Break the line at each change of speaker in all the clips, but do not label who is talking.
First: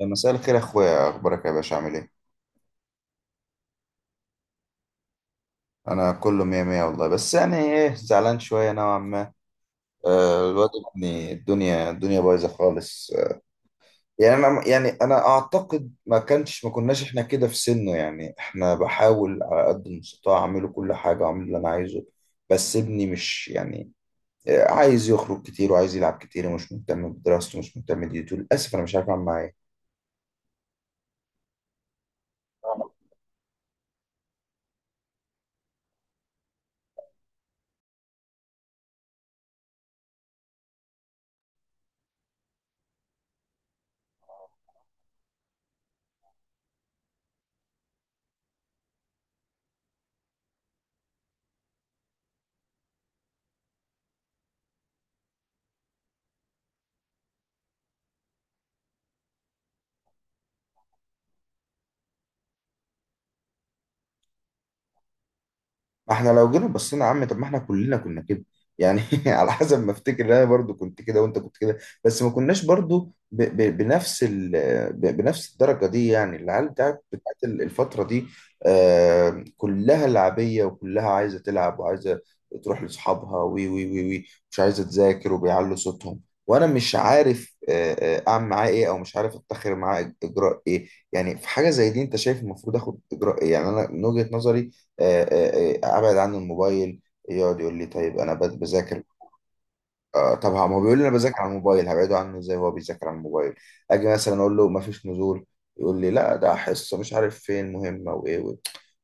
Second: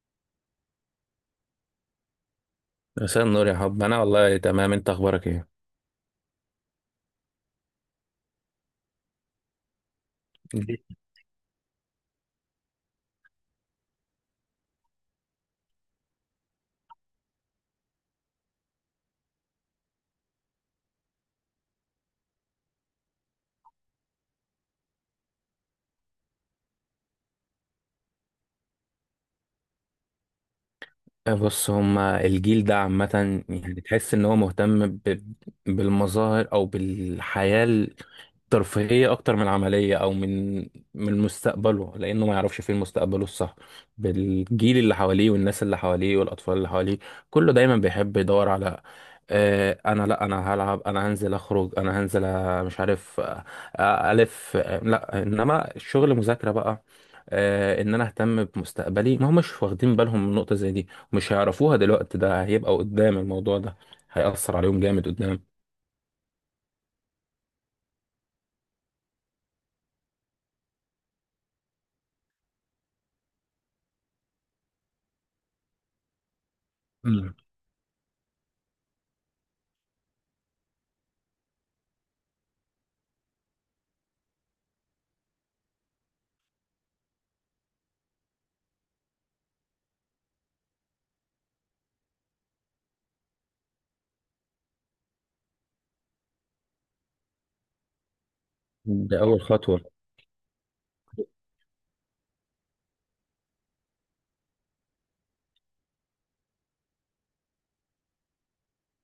مساء الخير يا اخويا، اخبارك يا باشا؟ عامل ايه؟
مساء النور يا حب، انا والله تمام. انت اخبارك ايه؟
انا كله مية مية والله، بس يعني ايه، زعلان شوية نوعا ما. الواد
الجيل-
ابني الدنيا بايظة خالص. يعني انا اعتقد ما كناش احنا كده في سنه، يعني احنا بحاول على قد المستطاع اعمله كل حاجة واعمل اللي انا عايزه. بس ابني مش يعني، عايز يخرج كتير وعايز يلعب كتير ومش مهتم بدراسته ومش مهتم بديته. للاسف انا مش عارف اعمل معاه إيه.
بص، هما الجيل ده عامة. يعني تحس ان هو مهتم بالمظاهر او بالحياة ترفيهية أكتر من عملية، أو من مستقبله، لأنه ما يعرفش فين مستقبله الصح، بالجيل اللي حواليه والناس اللي حواليه والأطفال اللي حواليه. كله دايما بيحب يدور على آه، أنا لأ، أنا هلعب، أنا هنزل أخرج، أنا هنزل، مش عارف، ألف، لأ، إنما الشغل مذاكرة بقى. إن أنا أهتم بمستقبلي، ما همش واخدين بالهم من نقطة زي دي، مش هيعرفوها دلوقتي. ده هيبقى قدام، الموضوع ده هيأثر عليهم جامد قدام.
ما احنا لو جينا بصينا يا عم، طب ما احنا كلنا كنا كده. يعني على حسب ما افتكر انا برضو كنت كده وانت كنت كده، بس ما كناش برضو ب بنفس ال ب بنفس الدرجة دي. يعني العيال بتاعت
مم.
الفترة دي آه كلها لعبية، وكلها عايزة تلعب وعايزة تروح لأصحابها وي وي وي وي مش عايزة تذاكر وبيعلوا صوتهم. وانا مش عارف اعمل معاه ايه، او مش عارف اتخذ معاه اجراء ايه. يعني في حاجة زي دي انت شايف المفروض اخد اجراء ايه؟ يعني انا من وجهة نظري ابعد عنه الموبايل. يقعد يقول لي طيب انا بذاكر.
دي أول خطوة.
طب ما هو بيقول لي انا بذاكر على الموبايل، هبعده عنه ازاي وهو بيذاكر على الموبايل؟ اجي مثلا اقول له ما فيش نزول، يقول لي لا ده حصه مش عارف فين مهمه وايه و...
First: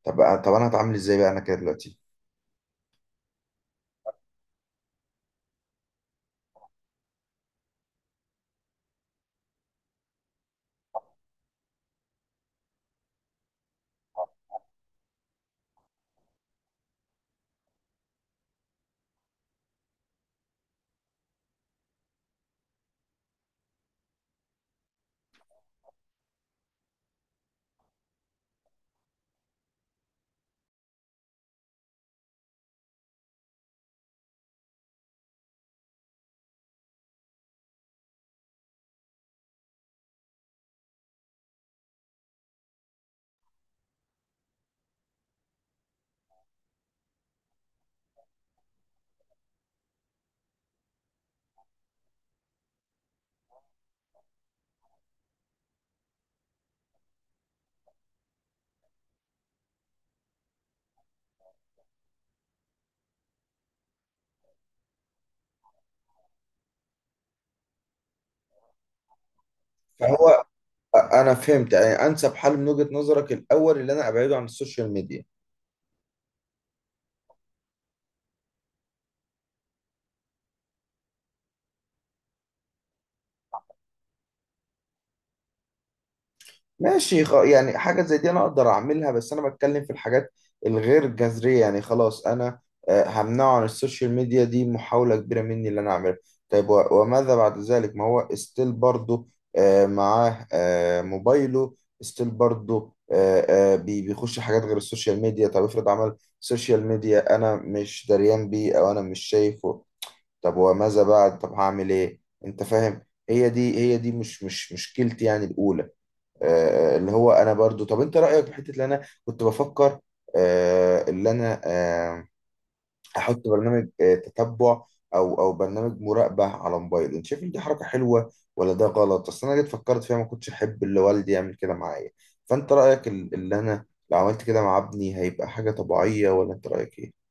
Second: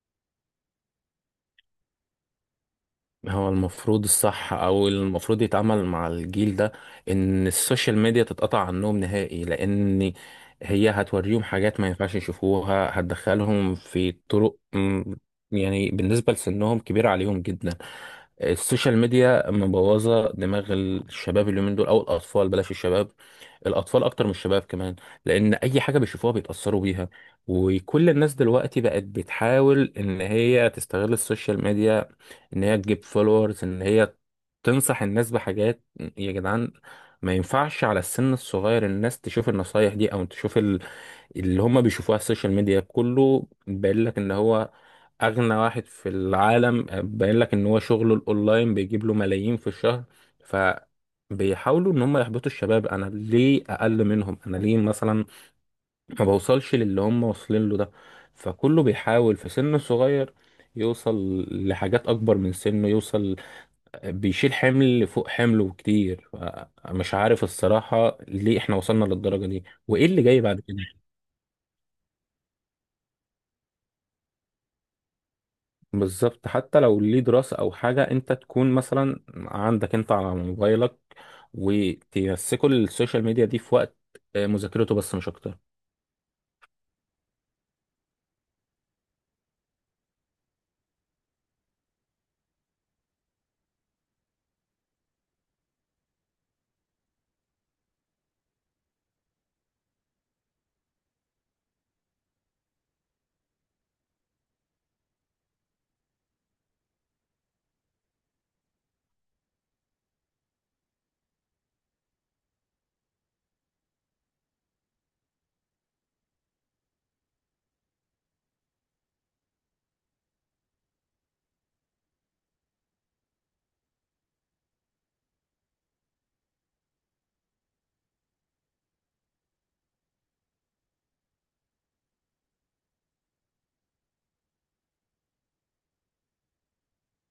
طب انا هتعامل ازاي بقى انا كده دلوقتي؟
هو المفروض الصح، او المفروض يتعامل مع الجيل ده ان السوشيال ميديا تتقطع عنهم نهائي، لان هي هتوريهم حاجات ما ينفعش يشوفوها، هتدخلهم في طرق يعني بالنسبة لسنهم كبيرة عليهم جدا. السوشيال ميديا مبوظة دماغ الشباب اليومين دول، او الاطفال بلاش الشباب، الاطفال اكتر من الشباب كمان، لان اي حاجه بيشوفوها بيتاثروا بيها. وكل الناس دلوقتي بقت بتحاول ان هي تستغل السوشيال ميديا، ان هي تجيب فولورز، ان هي تنصح الناس بحاجات. يا جدعان، ما ينفعش على السن الصغير الناس تشوف النصايح دي او تشوف اللي هم بيشوفوها على السوشيال ميديا. كله باين لك ان هو اغنى واحد في العالم، باين لك ان هو شغله الاونلاين بيجيب له ملايين في الشهر. بيحاولوا ان هم يحبطوا الشباب. انا ليه اقل منهم؟ انا ليه مثلا ما بوصلش للي هم واصلين له ده؟ فكله بيحاول في سن صغير يوصل لحاجات اكبر من سنه، يوصل بيشيل حمل فوق حمله كتير. مش عارف الصراحة ليه احنا وصلنا للدرجة دي وايه اللي جاي
فهو،
بعد كده.
انا فهمت يعني انسب حل من وجهة نظرك الاول اللي انا ابعده عن السوشيال ميديا.
بالظبط، حتى لو ليه دراسة او حاجة، انت تكون مثلا عندك انت على موبايلك، وتمسكوا السوشيال ميديا دي في وقت مذاكرته بس مش اكتر.
ماشي، يعني حاجة زي دي أنا أقدر أعملها، بس أنا بتكلم في الحاجات الغير جذرية. يعني خلاص أنا همنعه عن السوشيال ميديا، دي محاولة كبيرة مني اللي أنا أعملها. طيب وماذا بعد ذلك؟ ما هو ستيل برضه معاه موبايله، ستيل برضه بيخش حاجات غير السوشيال ميديا. طب افرض عمل سوشيال ميديا أنا مش دريان بيه أو أنا مش شايفه، طب وماذا بعد؟ طب هعمل إيه؟ أنت فاهم؟ هي دي مش مشكلتي يعني الأولى. اللي هو انا برضو، طب انت رايك في حته اللي انا كنت بفكر اللي انا احط برنامج تتبع، او برنامج مراقبه على موبايل؟ انت شايف ان دي حركه حلوه ولا ده غلط؟ اصل انا جيت فكرت فيها، ما كنتش احب اللي والدي يعمل كده معايا. فانت رايك، اللي انا لو عملت كده مع ابني هيبقى حاجه طبيعيه، ولا انت رايك ايه؟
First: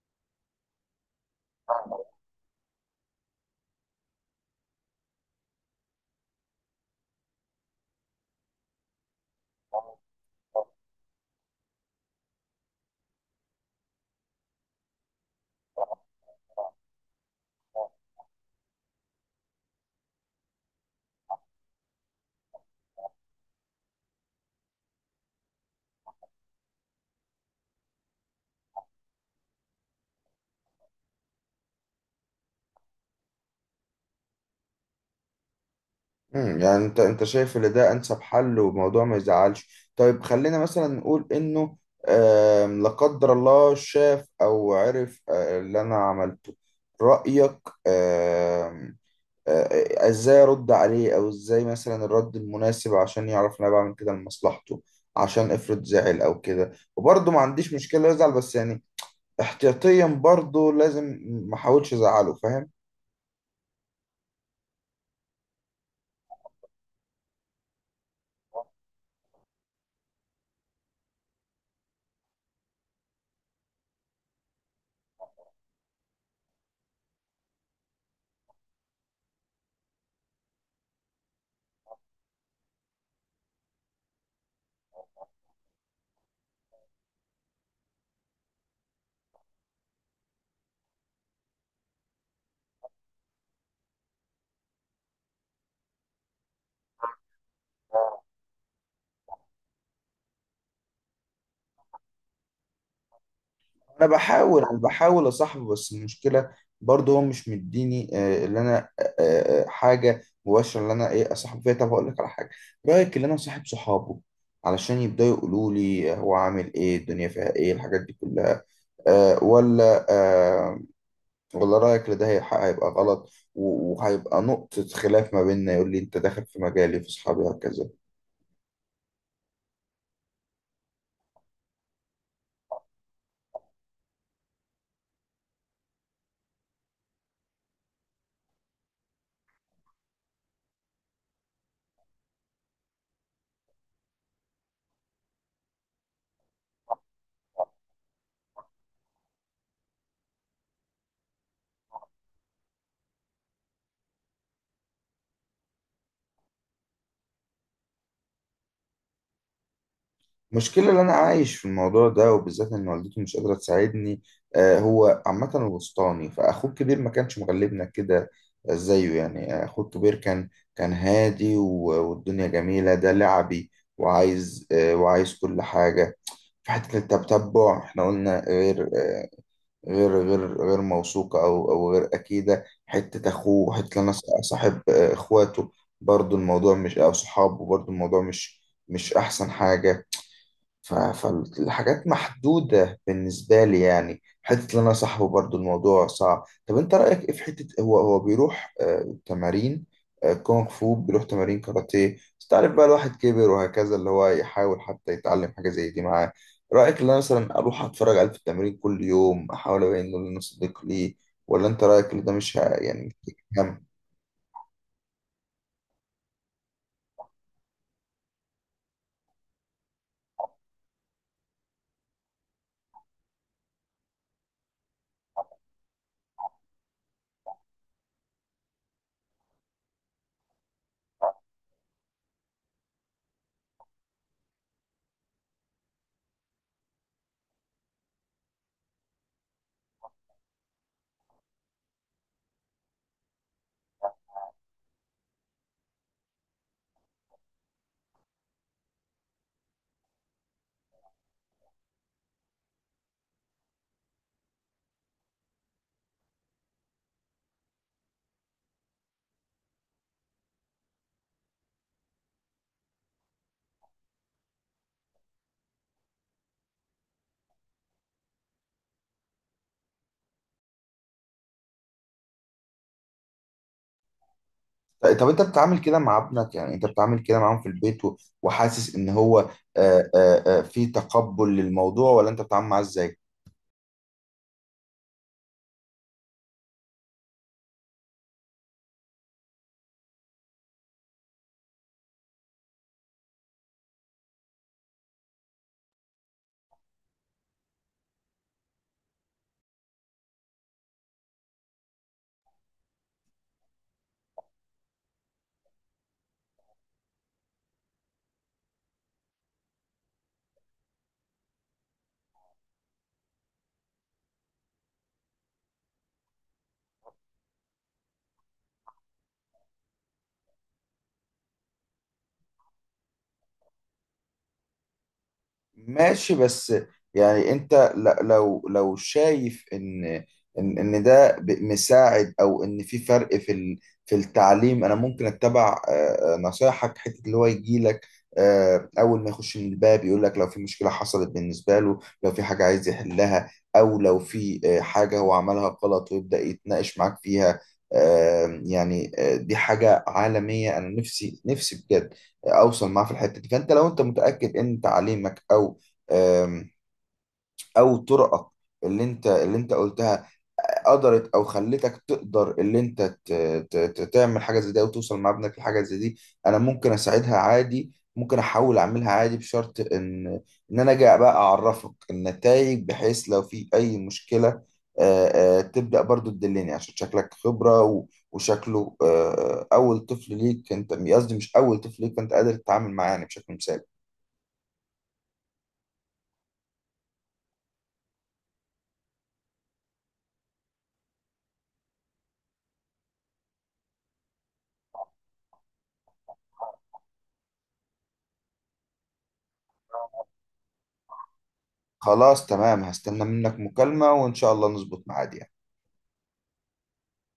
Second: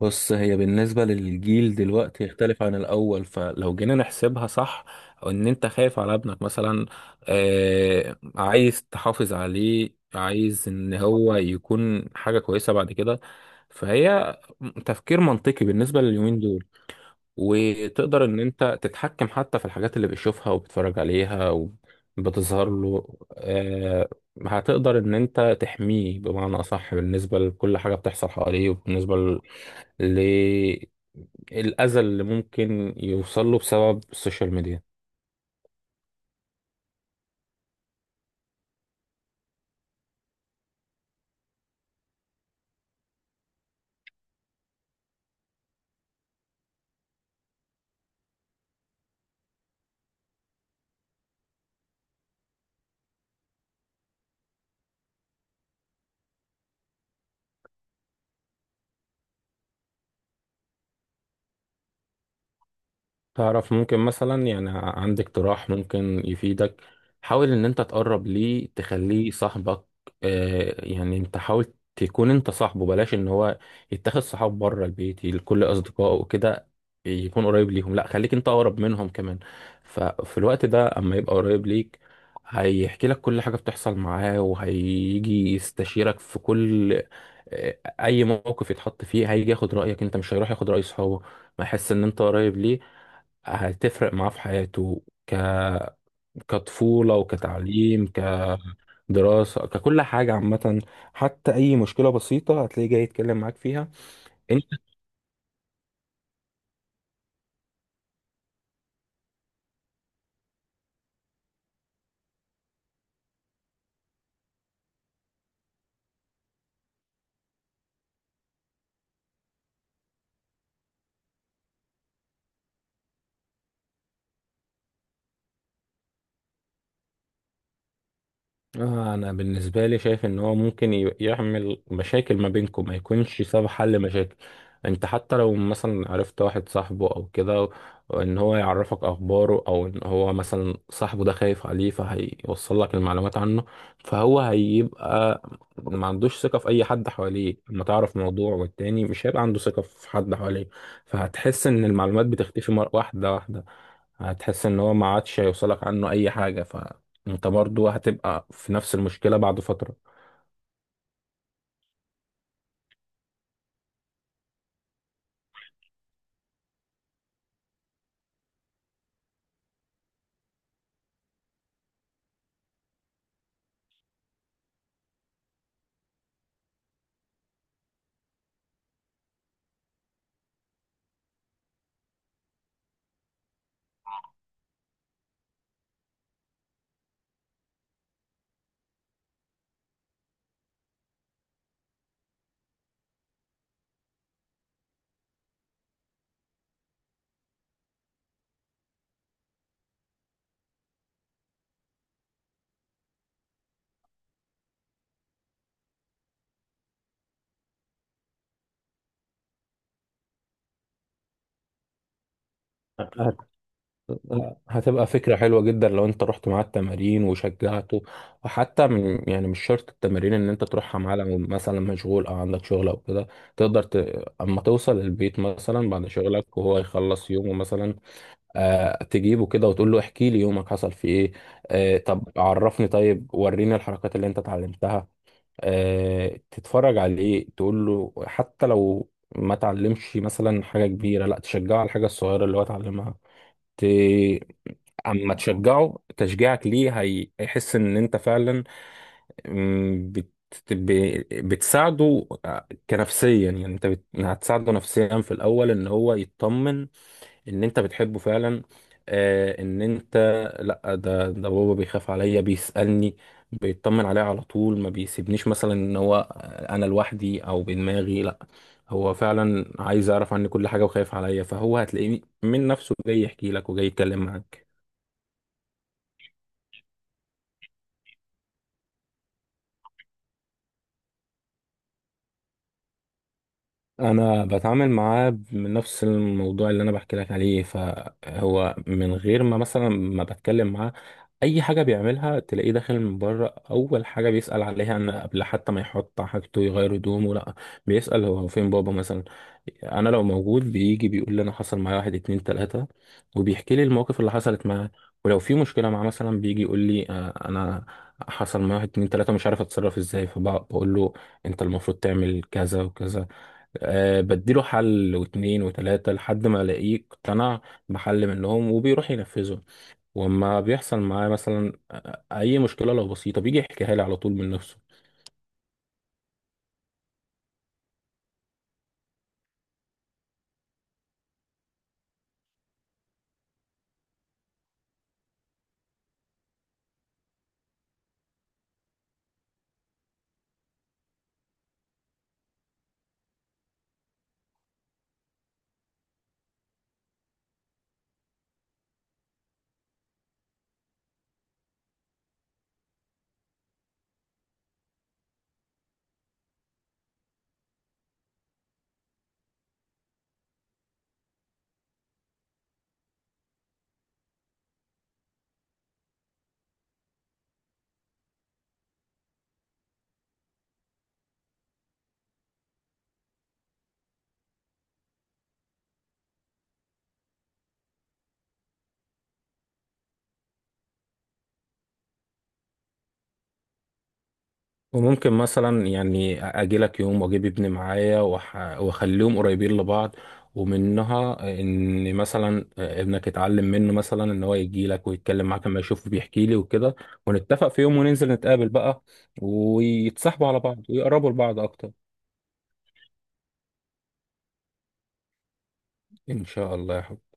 بص، هي بالنسبة للجيل دلوقتي يختلف عن الأول، فلو جينا نحسبها صح، أو إن أنت خايف على ابنك مثلا، عايز تحافظ عليه، عايز إن هو يكون حاجة كويسة بعد كده، فهي تفكير منطقي بالنسبة لليومين دول. وتقدر إن أنت تتحكم حتى في الحاجات اللي بيشوفها وبيتفرج عليها وبتظهر له. آه هتقدر إن أنت تحميه بمعنى أصح، بالنسبة لكل حاجة بتحصل حواليه وبالنسبة للأذى اللي ممكن يوصل له بسبب السوشيال ميديا.
امم، يعني انت شايف ان ده انسب حل وموضوع ما يزعلش. طيب خلينا مثلا نقول انه آم، لا قدر الله، شاف او عرف اللي انا عملته، رأيك آم، ازاي ارد عليه؟ او ازاي مثلا الرد المناسب عشان يعرف ان انا بعمل كده لمصلحته؟ عشان افرض زعل او كده، وبرضه ما عنديش مشكلة يزعل، بس يعني احتياطيا برضه لازم ما احاولش ازعله، فاهم؟
تعرف ممكن مثلا، يعني عندك اقتراح ممكن يفيدك، حاول ان انت تقرب ليه، تخليه صاحبك. يعني انت حاول تكون انت صاحبه، بلاش ان هو يتخذ صحاب بره البيت لكل اصدقائه وكده، يكون قريب ليهم. لا، خليك انت اقرب منهم كمان. ففي الوقت ده، اما يبقى قريب ليك، هيحكي لك كل حاجة بتحصل معاه، وهيجي يستشيرك في كل اي موقف يتحط فيه. هيجي ياخد رأيك انت، مش هيروح ياخد رأي صحابه. ما يحس ان انت قريب ليه، هتفرق معاه في حياته كطفولة وكتعليم كدراسة ككل حاجة عامة. حتى أي مشكلة بسيطة هتلاقيه جاي يتكلم معاك فيها.
انا بحاول اصاحبه، بس المشكله برضه هو مش مديني اللي انا حاجه مباشره اللي انا ايه اصاحبه فيها. طب هقول لك على حاجه، رايك اللي انا صاحب صحابه علشان يبداوا يقولوا لي هو عامل ايه، الدنيا فيها ايه، الحاجات دي كلها؟ أه ولا أه؟ ولا رايك ان ده هيبقى غلط وهيبقى نقطه خلاف ما بيننا، يقول لي انت داخل في مجالي في اصحابي وهكذا؟
انا بالنسبه لي شايف ان هو ممكن يعمل مشاكل ما بينكم، ما يكونش سبب حل مشاكل. انت حتى لو مثلا عرفت واحد صاحبه او كده ان هو يعرفك اخباره، او ان هو مثلا صاحبه ده خايف عليه فهيوصل لك المعلومات عنه، فهو هيبقى ما عندوش ثقه في اي حد حواليه. لما تعرف موضوع والتاني مش هيبقى عنده ثقه في حد حواليه، فهتحس ان المعلومات بتختفي مره، واحده واحده. هتحس ان هو ما عادش هيوصلك عنه اي حاجه، انت برضو هتبقى في نفس المشكلة بعد فترة.
المشكلة اللي أنا عايش في الموضوع ده، وبالذات إن والدتي مش قادرة تساعدني. هو عامة الوسطاني، فأخوه الكبير ما كانش مغلبنا كده زيه. يعني أخوه الكبير كان هادي والدنيا جميلة، ده لعبي وعايز وعايز كل حاجة. في حتة التتبع إحنا قلنا غير غير غير موثوقة، أو غير أكيدة. حتة أخوه، حتة أنا صاحب إخواته برضو الموضوع مش، أو صحابه برضو الموضوع مش مش أحسن حاجة. فالحاجات محدودة بالنسبة لي. يعني حتة إن أنا صاحبه برضو الموضوع صعب. طب أنت رأيك إيه في حتة هو بيروح تمارين كونغ فو، بيروح تمارين كاراتيه، بس تعرف بقى الواحد كبر وهكذا، اللي هو يحاول حتى يتعلم حاجة زي دي معاه؟ رأيك إن أنا مثلا أروح أتفرج عليه في التمرين كل يوم، أحاول أبين إنه أنا صديق ليه، ولا أنت رأيك إن ده مش ه- يعني
أكيد
مش هيكمل؟
هتبقى فكرة حلوة جدا لو انت رحت معاه التمارين وشجعته. وحتى من يعني مش شرط التمارين ان انت تروحها معاه، لو مثلا مشغول او عندك شغل او كده، تقدر اما توصل البيت مثلا بعد شغلك وهو يخلص يومه مثلا، تجيبه كده وتقول له احكي لي يومك حصل فيه ايه. طب عرفني، طيب وريني الحركات اللي انت اتعلمتها. تتفرج عليه تقول له، حتى لو ما تعلمش مثلا حاجة كبيرة، لا تشجعه على الحاجة الصغيرة اللي هو اتعلمها. ت... اما تشجعه، تشجيعك ليه هيحس ان انت فعلا مم، بت... ب... بتساعده، كنفسيا. يعني انت هتساعده نفسيا في الاول، ان هو يطمن ان انت بتحبه فعلا. ان انت، لا ده بابا بيخاف عليا، بيسألني، بيطمن عليا على طول، ما بيسيبنيش مثلا ان هو انا لوحدي او بدماغي. لا، هو فعلا عايز يعرف عني كل حاجة وخايف عليا، فهو هتلاقيه من نفسه جاي يحكي لك وجاي يتكلم معاك.
طيب، طب انت بتتعامل كده مع ابنك؟ يعني انت بتتعامل كده معاهم في البيت، وحاسس ان هو في تقبل للموضوع؟ ولا انت بتتعامل معاه ازاي؟
انا بتعامل معاه من نفس الموضوع اللي انا بحكي لك عليه، فهو من غير ما مثلا ما بتكلم معاه اي حاجه بيعملها، تلاقيه داخل من بره اول حاجه بيسال عليها. ان قبل حتى ما يحط حاجته يغير هدومه، لا، بيسال هو فين بابا مثلا. انا لو موجود بيجي بيقول لي انا حصل معايا واحد اتنين تلاته، وبيحكي لي المواقف اللي حصلت معاه. ولو في مشكله معاه مثلا بيجي يقول لي انا حصل معايا واحد اتنين تلاته مش عارف اتصرف ازاي، فبقول له انت المفروض تعمل كذا وكذا. أه، بديله حل واتنين وتلاتة لحد ما الاقيه اقتنع بحل منهم وبيروح ينفذه. وما بيحصل معاه مثلا اي مشكلة لو بسيطة بيجي يحكيها لي على طول من نفسه.
ماشي، بس يعني انت لو شايف ان ان ده مساعد، او ان في فرق في في التعليم، انا ممكن اتبع نصايحك. حته اللي هو يجي لك اول ما يخش من الباب يقول لك لو في مشكله حصلت بالنسبه له، لو في حاجه عايز يحلها، او لو في حاجه هو عملها غلط ويبدا يتناقش معاك فيها، يعني دي حاجه عالميه، انا نفسي بجد اوصل معاه في الحته دي. فانت لو انت متاكد ان تعليمك او آم، او طرقك اللي انت قلتها قدرت، او خلتك تقدر، اللي انت تعمل حاجه زي دي او توصل مع ابنك لحاجه زي دي، انا ممكن اساعدها عادي، ممكن احاول اعملها عادي، بشرط ان انا جاي بقى اعرفك النتائج، بحيث لو في اي مشكله آه، تبدا برضو تدلني، عشان شكلك خبره، وشكله اول طفل ليك، انت قصدي مش اول طفل ليك، فانت قادر تتعامل معاه يعني بشكل مثالي.
وممكن مثلا يعني اجي لك يوم واجيب ابني معايا، واخليهم قريبين لبعض، ومنها ان مثلا ابنك يتعلم منه مثلا ان هو يجي لك ويتكلم معاك لما يشوفه بيحكي لي وكده. ونتفق في يوم وننزل نتقابل بقى ويتصاحبوا على بعض ويقربوا لبعض اكتر.
خلاص، تمام، هستنى منك مكالمه، وان شاء الله نظبط ميعاد يعني.
ان شاء الله يا حبيبي.